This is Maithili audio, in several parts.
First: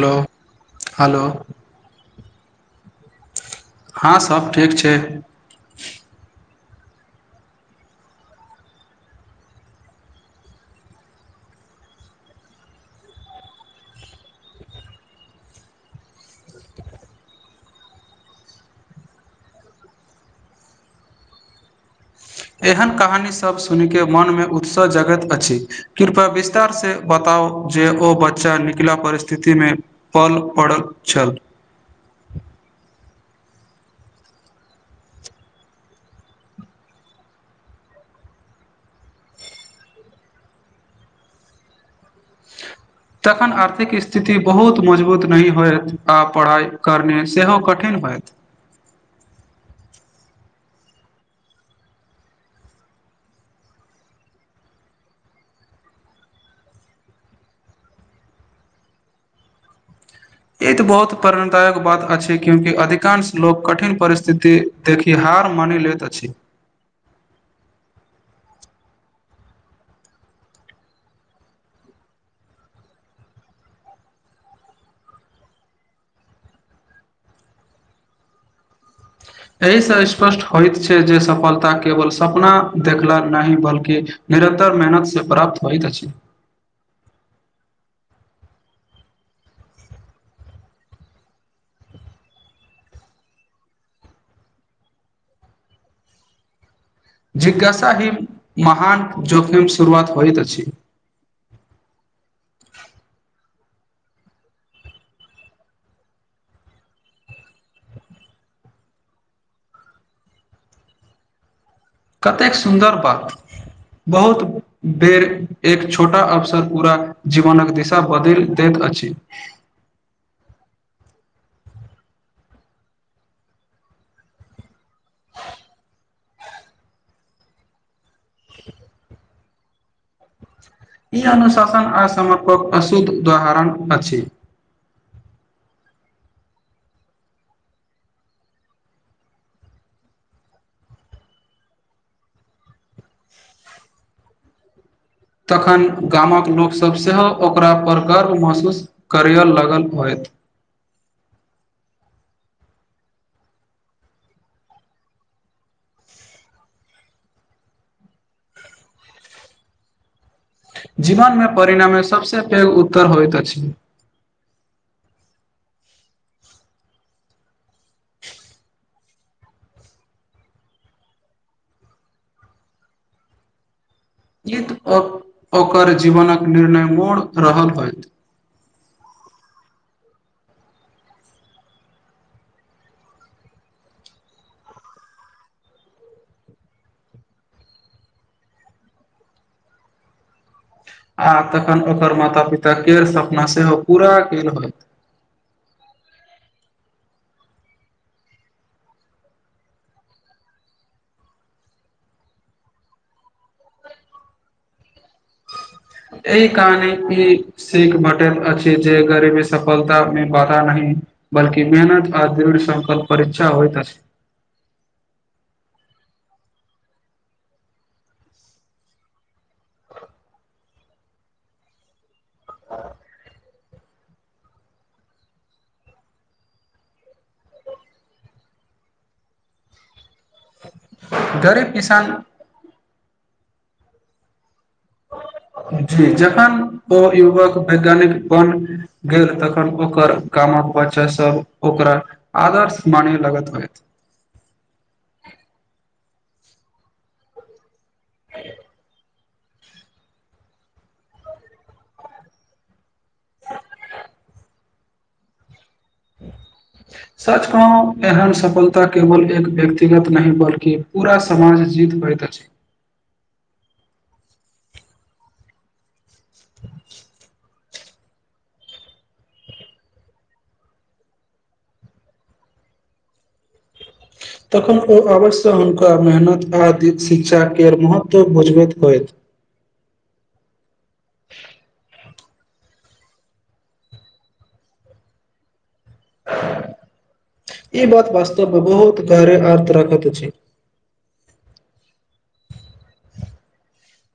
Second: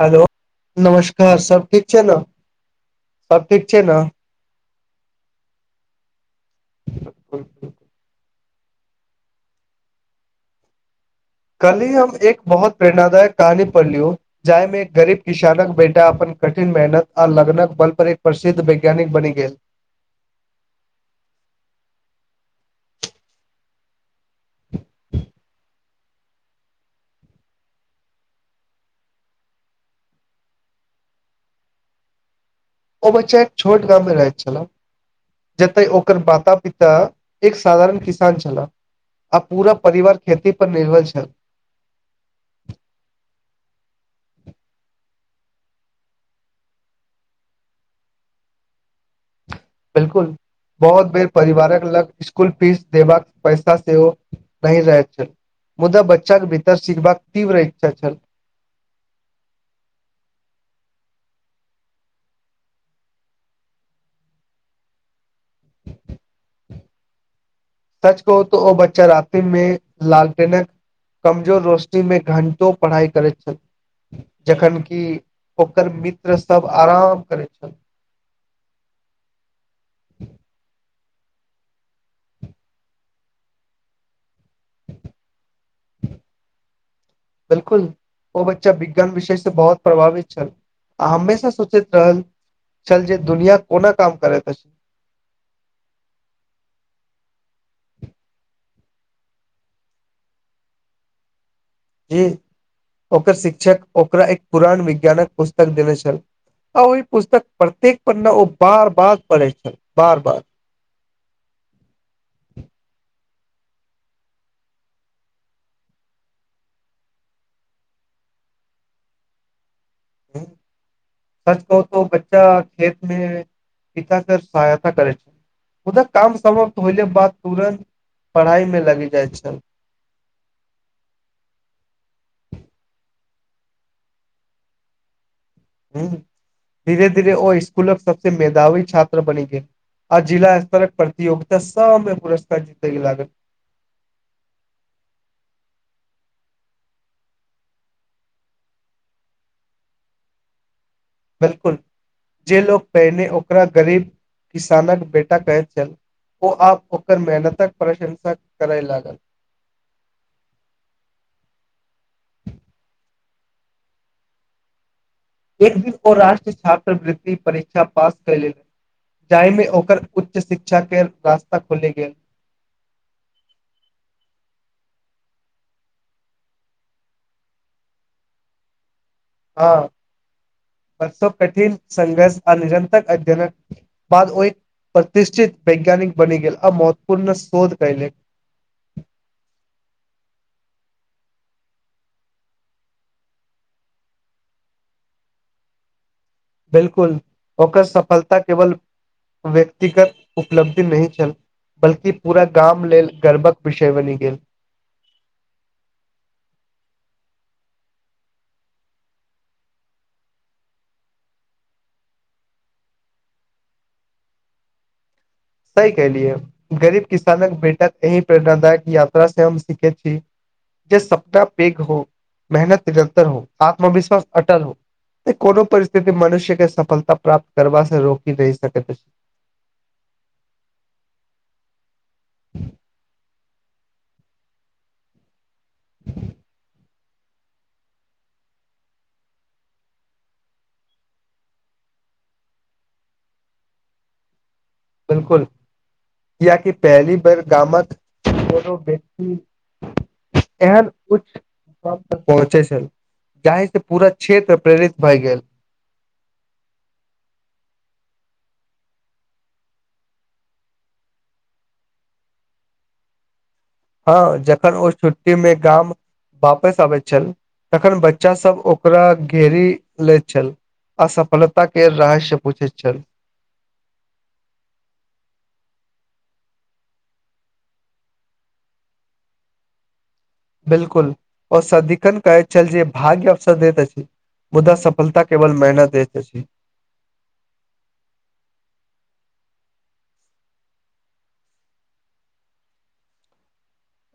हेलो हेलो नमस्कार सब ठीक छै ने सब ठीक छै ने हँ सब ठीक छै [inaudible] कलही हम एक बहुत प्रेरणादायक कहानी पढ़ली ओ जाहि मे एक गरीब किसानक बेटा अपन कठिन मेहनत आ लग्नक बल पर एक प्रसिद्ध वैज्ञानिक बनि गेल एहन कहानी सब सुनि क मन मे उत्साह जगैत अछि कृपया विस्तार से बताउ जे ओ बच्चा निकला परिस्थिति मे पल पड़ल छल ओ बच्चा एक छोट गाम मे रहैत छल जते ओकर माता पिता एक साधारण किसान छलाह आ पूरा परिवार खेती पर निर्भर छै तखन आर्थिक स्थिति बहुत मजबूत नहि होयत आ पढ़ाइ करने सेहो कठिन होयत बिलकुल बहुत बेर परिवारक लग इस्कुल फीस देबाक पैसा सेहो नहि रहैत छल मुदा बच्चाक केँ भीतर सिखबाक तीव्र इच्छा छल ई ते बहुत प्रेणदायक बात अछि क्योकि अधिकांश लोक कठिन परिस्थिति देखि हार मानि लैत अछि सच कहु तो ओ बच्चा राते मे लालटेनक कमजोर रोशनीमे घण्टो पढ़ाइ करैत छल जखन कि ओकर मित्रसभ आराम करैत छल एहिसँ स्पष्ट होइत छै जे सफलता केवल सपना देखला नहि बल्कि निरन्तर मेहनतसँ प्राप्त होइत अछि बिलकुल ओ बच्चा विज्ञान विषय से बहुत प्रभावित छल आ हमेशा सोचैत रहल छल जे दुनिया कोना काम करैत अछि जिज्ञासा ही महान जोखीम सुरुआत होइत अछि जी ओकर शिक्षक ओकरा एक पुरान विज्ञानक पुस्तक देने छल आ ओहि पुस्तक प्रत्येक पन्ना ओ बार - बार पढ़े छल बार - बार कतेक सुन्दर बात बहुत बेर एक छोटा अवसर पूरा जीवनक दिशा बदैल दैत अछि [inaudible] सच कहू तो बच्चा खेत मे पिता कर सहायता करै छै मुदा काम समाप्त होले बाद तुरंत पढ़ाई मे लगि जाइ छै ई अनुशासन आ समर्पक अशुद्ध उदाहरण अछि हुँ धीरे - धीरे ओ इस्कूलक सबसे मेधावी छात्र बनि गेल आ जिला स्तरक प्रतियोगिता सब मे पुरस्कार जीतेय लागल तखन गामक लोकसभ सेहो ओकरापर गर्व महसूस करियल लागल होइत बिलकुल जे लोको पहिने ओकरा गरीब किसानक बेटा कहैत छल ओ आब ओकर मेहनतक प्रशंसा करै लागल जीवन मे परिणामे सबसे पैघ उत्तर होइत अछि एक दिन ओ राष्ट्रीय छात्रवृति परीक्षा पास कैलेल जाहि मे ओकर उच्च शिक्षा केँ रास्ता खुली गेल एक ओर ओकर जीवनक निर्णय मोड़ रहल होइत हँ आओर सब कठिन संघर्ष आ निरन्तक अध्यनक बाद ओहि प्रतिष्ठित वैज्ञानिक बनि गेल आ महत्वपूर्ण शोध कैयलेक आ तखन ओकर माता पिता केर सपना सेहो पूरा केल होइत बिलकुल ओकर सफलता केवल व्यक्तिगत उपलब्धि नहि छल बल्कि पूरा गाम लेल गर्वक विषय बनि गेल एहि कहानी ई सीख भेटैत अछि जे गरीबी सफलता मे बाधा नहि बलकि मेहनत आ दृढ़ संकल परीक्षा होइत अछि सही कलियै गरीब किसानक बेटा एहि प्रेरणादायक यात्रा से हम सीखेत छी ज सपता पेघ हो मेहनत निरन्तर हो आत्मविश्वास अटल हो ए कोनो परिस्थिति मनुष्य केँ सफलता प्राप्त करबा से रोकी नहि सकैत अछि गरीब किसान जी जखन ओ युवक वैज्ञानिक बन गेल तखन ओकर कामक बच्चा सब ओकरा आदर्श मानी लगत होएत बिल्कुल कियाकी पहली बेर गामक [unintelligible] हूँ एहन उच्च मुकाम तक पहुँचे छल जाहि से पूरा क्षेत प्रेरित भए गेल [inaudible] सच कहूँ एहन सफलता केवल एक व्यक्तिगत नहि बल्कि पूरा स समाजीत होैत अछी हँ जखन ओ छुट्टी मे गाम वापस आबैत छल तखन बच्चा सब ओकरा घेरी लेत छल असफलता के रहस्य पूछैत छल तखन ओ अवश्य हुनका मेहनत आ दिशिक्षाके महत्व बुझबैत होथि बिल्कुल ओ सदिखन कहै चल जे भाग्य अवसर देैत अछी मुदा सफलता केवल मेहनत देते अछी ई बात वास्तवमे बहुत गहरे आर्त राखत अछी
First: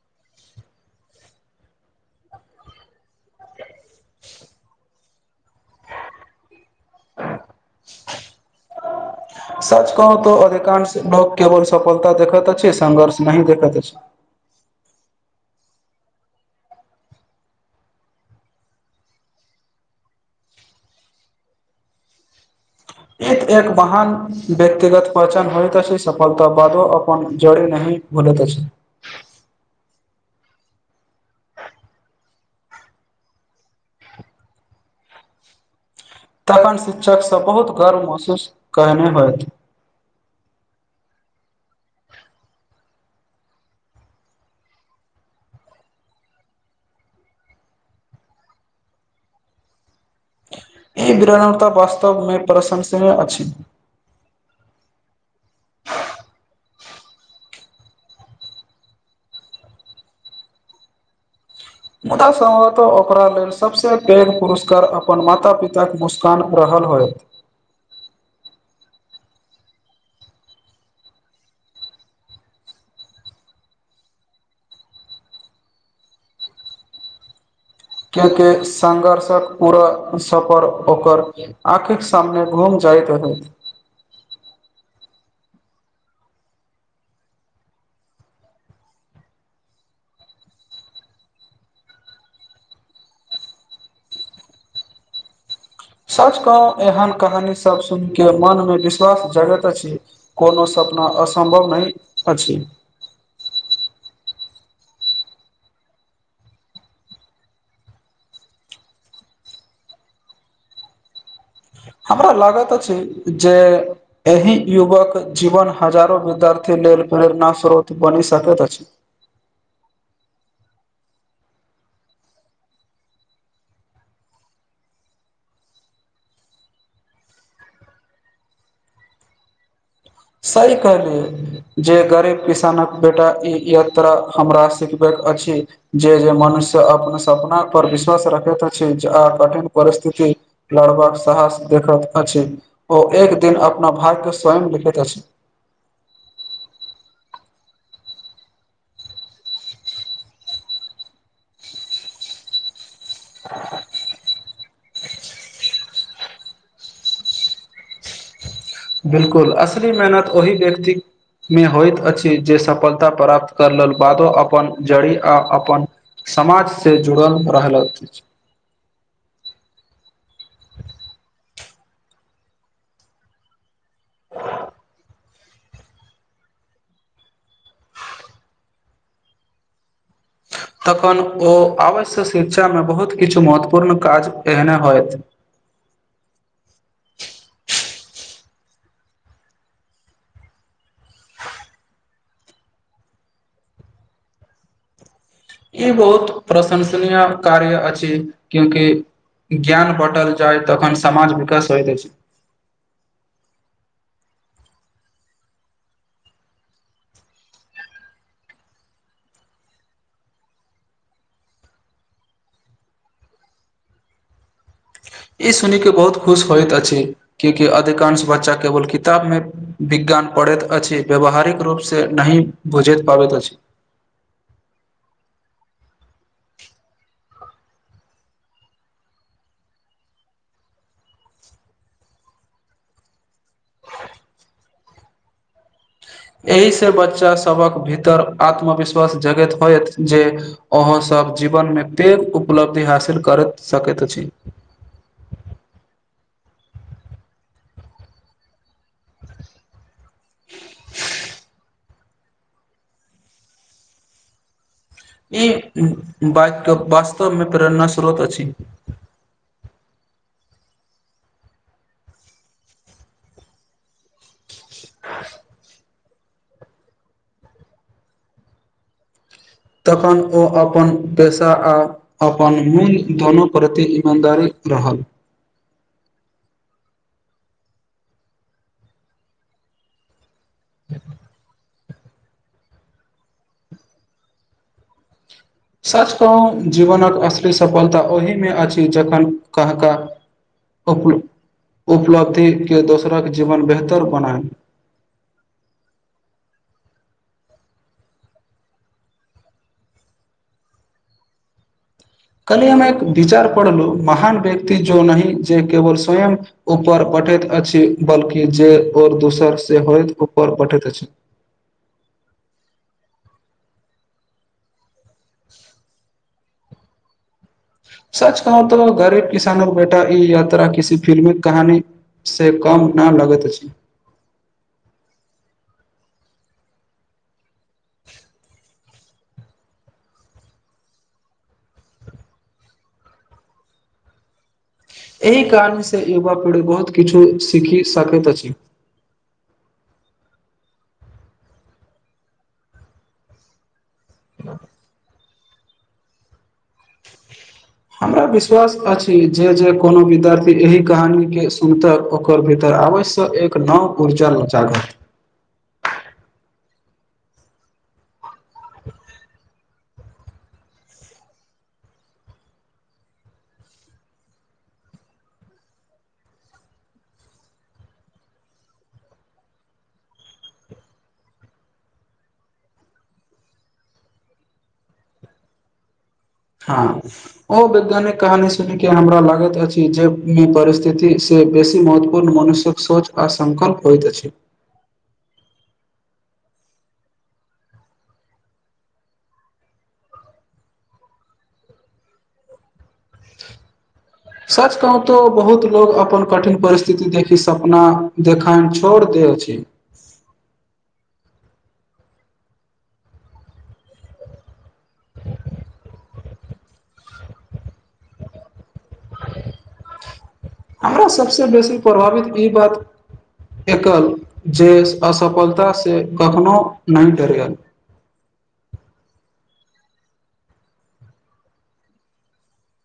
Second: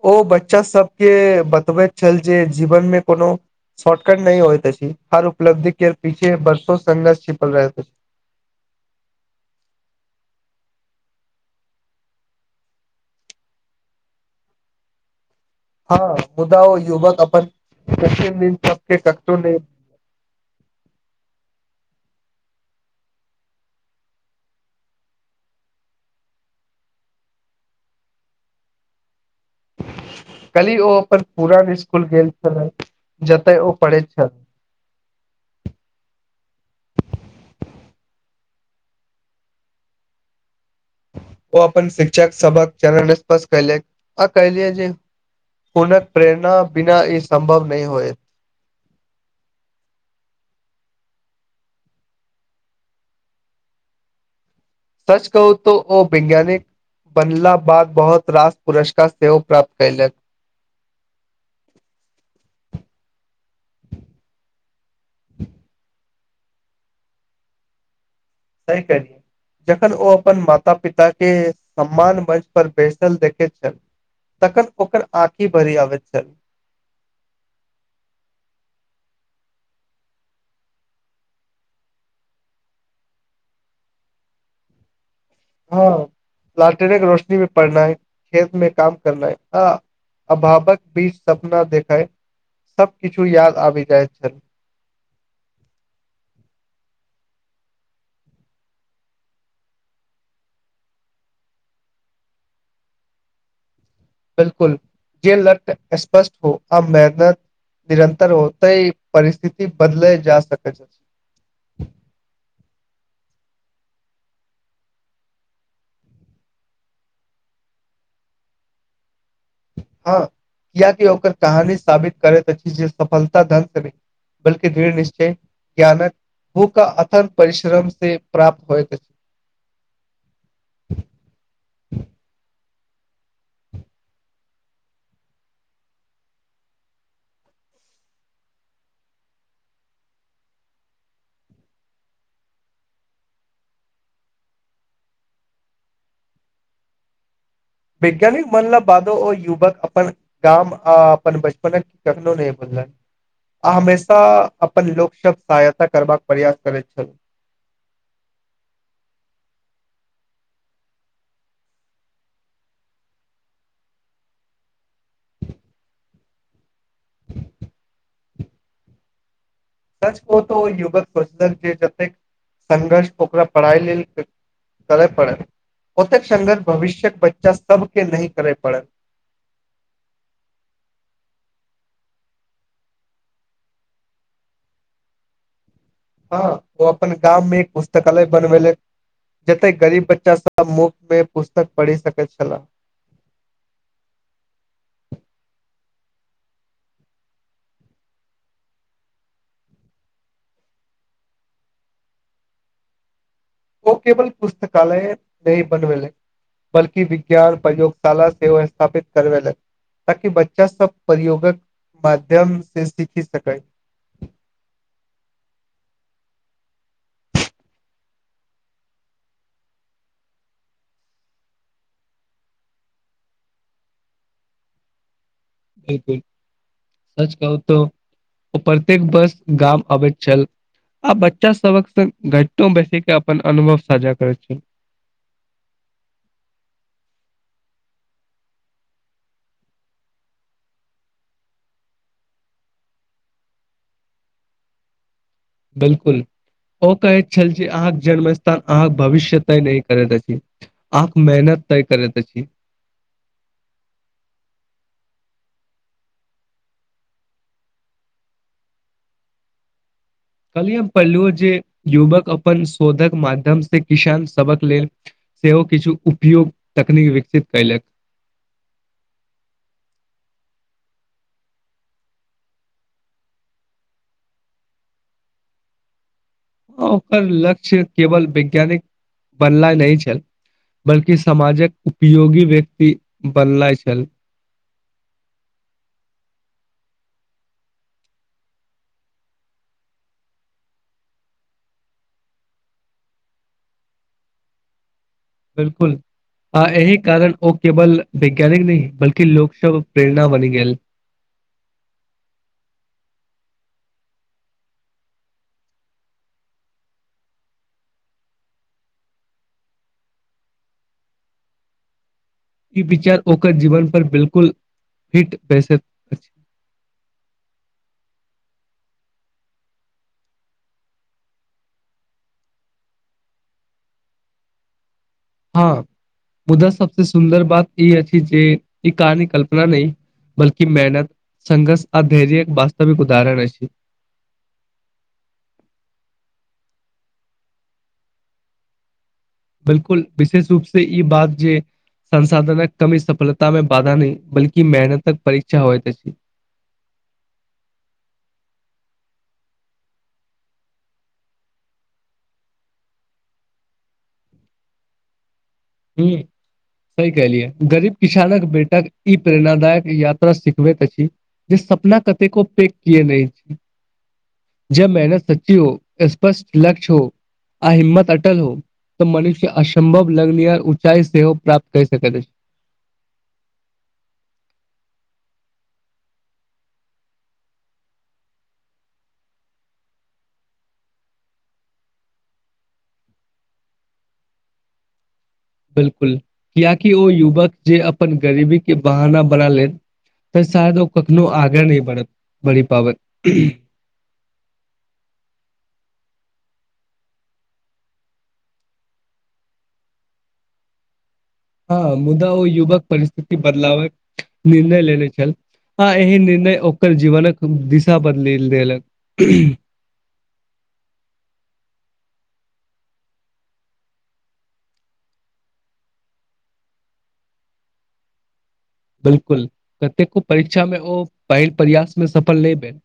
ओ बच्चा सबके बतबैत छल जे जीवनमे कोनो शॉर्टकट नहि होइत अछी हर उपलब्धि के पीछे बरषो संघर्ष छीपल रहैत अछी [unintelligible] सच कहू तो अधिकांश बोक केवल सफलता देखत अछि संघर्ष नही देखत अछि हँ मुदा ओ युवक अपन प्रतिम दिन [unintelligible] एक एक वाहन व्यक्तिगत पहचान होयत अछी सफलता बादो अपन जोड़ नही भुलत अछी कल्ही ओ अपन पुरान इस्कुल गेल छलै जतै ओ पढ़ैत छल तखन शिक्षक सब बहुत गर्व महसूस कहने होथ ओ अपन शिक्षक सबक चरण असर्पस कैले आ कलिय जे हूनक प्रेरणा बिना ई संभव नहि होएत ई विरानता वास्तव मे प्रशंसनीय अछी सच कहू तोऽ ओ वैज्ञानिक बनला बाद बहुत रास पुरस्कार सेहो प्राप्त कैलेक मुदा समतो ओकरा लेल सबसे पैघ पुरस्कार अपन माता पिता के मु नुकसान प्रहल होयत सही कहलियै जखन ओ अपन माता पिता के सम्मान मंच पर बैसल देखैते छल तखन ओकर आँखि भरी आबैत छल कियाकि संघर्षक पूरा सफर ओकर आखीक सामने घुम जाइत होत हँ लाटेने के रोशनी मे पढनाय खेत मे काम करनाय हँ अभावक बीच सपना देखाय सबकछु याद आबि जाइत छल सच क एहन कहानी सब सुन के मन मे विश्वास जगैत अछि कोनो सपना असम्भव नहि अछि बिल्कुल जे लत स्पष्ट हो आ मेहनत निरन्तर होतै परिस्थिति बदलै जा सकैत अछी हमरा लागतऽ अछी जे एहि युगक जीवन हजारो विद्यार्थी लेल प्रेरण स्रोत बनि सकैत अछि हँ कियाकि ओकर कहानी साबित करैत अछि जे सफलता धन से नहि बल दृढ़ निश्चय ज्ञानक भू का अथन परिश्रम से प्राप्त होयके सही कहलिय। जे गरीब किसान कऽ बेटा यो तह हमरा सिखबेके अछि जे मनुष्य अपना सपना पर विश्वास रखैत अछि जे आ कठिन परिस्थिति लड़बा कऽ साहस देखैत अछि ओ एक दिन अपना भाय के स्वयं लिखैत अछि वैज्ञानिकऽ मनल बादो ओ युवक अपन काम आ अपन बचपनकऽ कखनो नहि बुलनि आ हमेशा अपन लोक सभ सहायता करबाकऽ प्रयास करैत छल बिल्कूल असली मेहनत ओहि व्यक्त मे होइत अछि जे सफलता प्राप्त करल बादो अपन। जड़ी आ अपन समाज से जुड़ल रहलथि। सच को तऽ युगक सोचलक जे जतेकऽ संघर्ष ओकरा पढ़ाई लेलऽ करए पड़ै ओतेक संघर्ष भविष्य्यक बच्चा सभके नै करय पड़ै तखन ओ आवश्य शिक्षा मे बहुत किछु महत्वपूर्ण काज एहने होयत ह ओ अपन गाम मे एक पुस्तकालय बनब ले जते गरीब बच्चा सभ मुफ्त मे पुस्तक पढ़ि सकैत छला ई बहुत प्रशंसनीय कार्य अछि कियाकि ज्ञान बाँटल जाय तखन समाज विकास होइत अछि। ओ केवल पुस्तकालय नहि बनबे। बल्कि विज्ञान प्रयोगशाला सेहो स्थापित करबेलैथ। ताकि बच्चा सभ प्रयोगक माध्यम से सीखि सकै ई सुन के बहुत खुश होत अछि कियाकि अधिकांश बच्चा केवल किताब मे विज्ञान पढ़ैत अछि व्यवहारिकऽ रूप से नहि बुझैत पाबैत अछि बिल्कूल सच कहू तऽ ओ प्रत्येक बर्ष गाम अबैत छाल आ बच्चा सभके संग घाणटो बैसी के अपन अनुभव साझा करे छै एहि से बच्चा सभक भीतर आत्मविश्वास जगैत होयत जे। अहाँ सभ जीवन मे पैघ उपलब्धि हासिल करैत सकैत अछि। बिल्कूल ओ कहैत छल जे अहाँकेँ जन्म स्थान अहाँकेँ भविष्य तय नहि करैत अछि आ मेहनत तय करैत अछि ई वास्तव मे प्रेरणा स्रोत अछि। कहलियी हम पहिलु जे युवक अपन शोधकऽ माध्यम से किसान सभ के लेलऽ सेहो किछु उपयोग तकनीक विकसित कयलकऽ तखन ओ अपन पेशा अपन मून दोनो प्रति ईमानदारी रहल। ह ओकर लक्ष्य केवल वैज्ञानिक बनला नहि छल बल्कि समाज कऽ उपयोगी व्यक्ति बनल छल सच कह जीवन कऽ अशली सफलता ओहि मे अछि जखन कह कऽ उपलब्धि के दोसरा के जीवन बेहतर बनय बिल्कूल आ एहि कारण ओ केवल वैज्ञानिक नै बल्कि लोक सभ प्रेरणा बनि गेल कल अमे एक विचार पढ़लू महान व्यक्ति जो नह जे केवल स्वय ऊपर पठैत अछि बल्कि जे दोसर से होइत ऊपर पठैत अछि ई विचार ओकर जीवन पर बिल्कूल हिट बैसत सच कहू तऽ गरीब किसानो बेटा ई यात्रा किसी फिल्मी कहानी से कम ना लगैत अछि हँ [unintelligible] मुदा सबस सुन्दर बात ई अछि जे ई कहानी कल्पना नहि बल्कि मेहनत संघर्ष आ धैर्यक वास्तविक उदाहरण अछि एहि कारण से युवा पीढ़ी बहुत किछु सीखि सकैत अछि बिल्कुल विशेष रूप से ई बात जे संसाधनक कमी सफलता में बाधा नहि बल्कि मेहनत तक परीक्षा होइत अछि हमरा विश्वास अछि जे जे कोनो विद्यार्थी एहि कहानी के सुनते ओकर भीतर आबै सए एक नौव ऊर्जा लचागत ह्म सहि कलिये गरीब किसानक बेटाक ई प्रेरणादायक यात्रा सिखबैत अछि जे सपना कतेको पेघ किए नहि हेतै जब मेहनत सच्ची हो स्पष्ट लक्ष्य हो आ हिम्मत अटल हो त मनुष्य असम्भव लग्न ऊँचाइ सेहो प्राप्त कै सकैत अछि हँ ओ वैज्ञानिक कहानी सुन के हमरा लागैत अछि जेहि मे परिस्थिति से बेसी महत्वपूर्ण मनुष्य्यक सोच आ संकल्प होइत अछि बिल्कुल कियाकि ओ युवक जे अपन गरीबी के बहाना बना लेत तेर शायद ओ कखनो आगाँ नहि बढ़ बढ़ि पाबत सच कहु तो बहुत लोग अपन कठिन परिस्थिति देखि सपना देखा छर दे अछि हँ मुदा ओ युवक परिस्थिति बदलावक निर्णय लेने छल ह एहि निर्णय ओकर जीवनक दिशा बदलि देलक हमरा सभस बेसी प्रभावित ई बात एकल जे असफलतासँ कखनोहु नहि डरयल बिल्कुल कतेको परीक्षामे ओ पहिल प्रयासमे सफल नहि भेल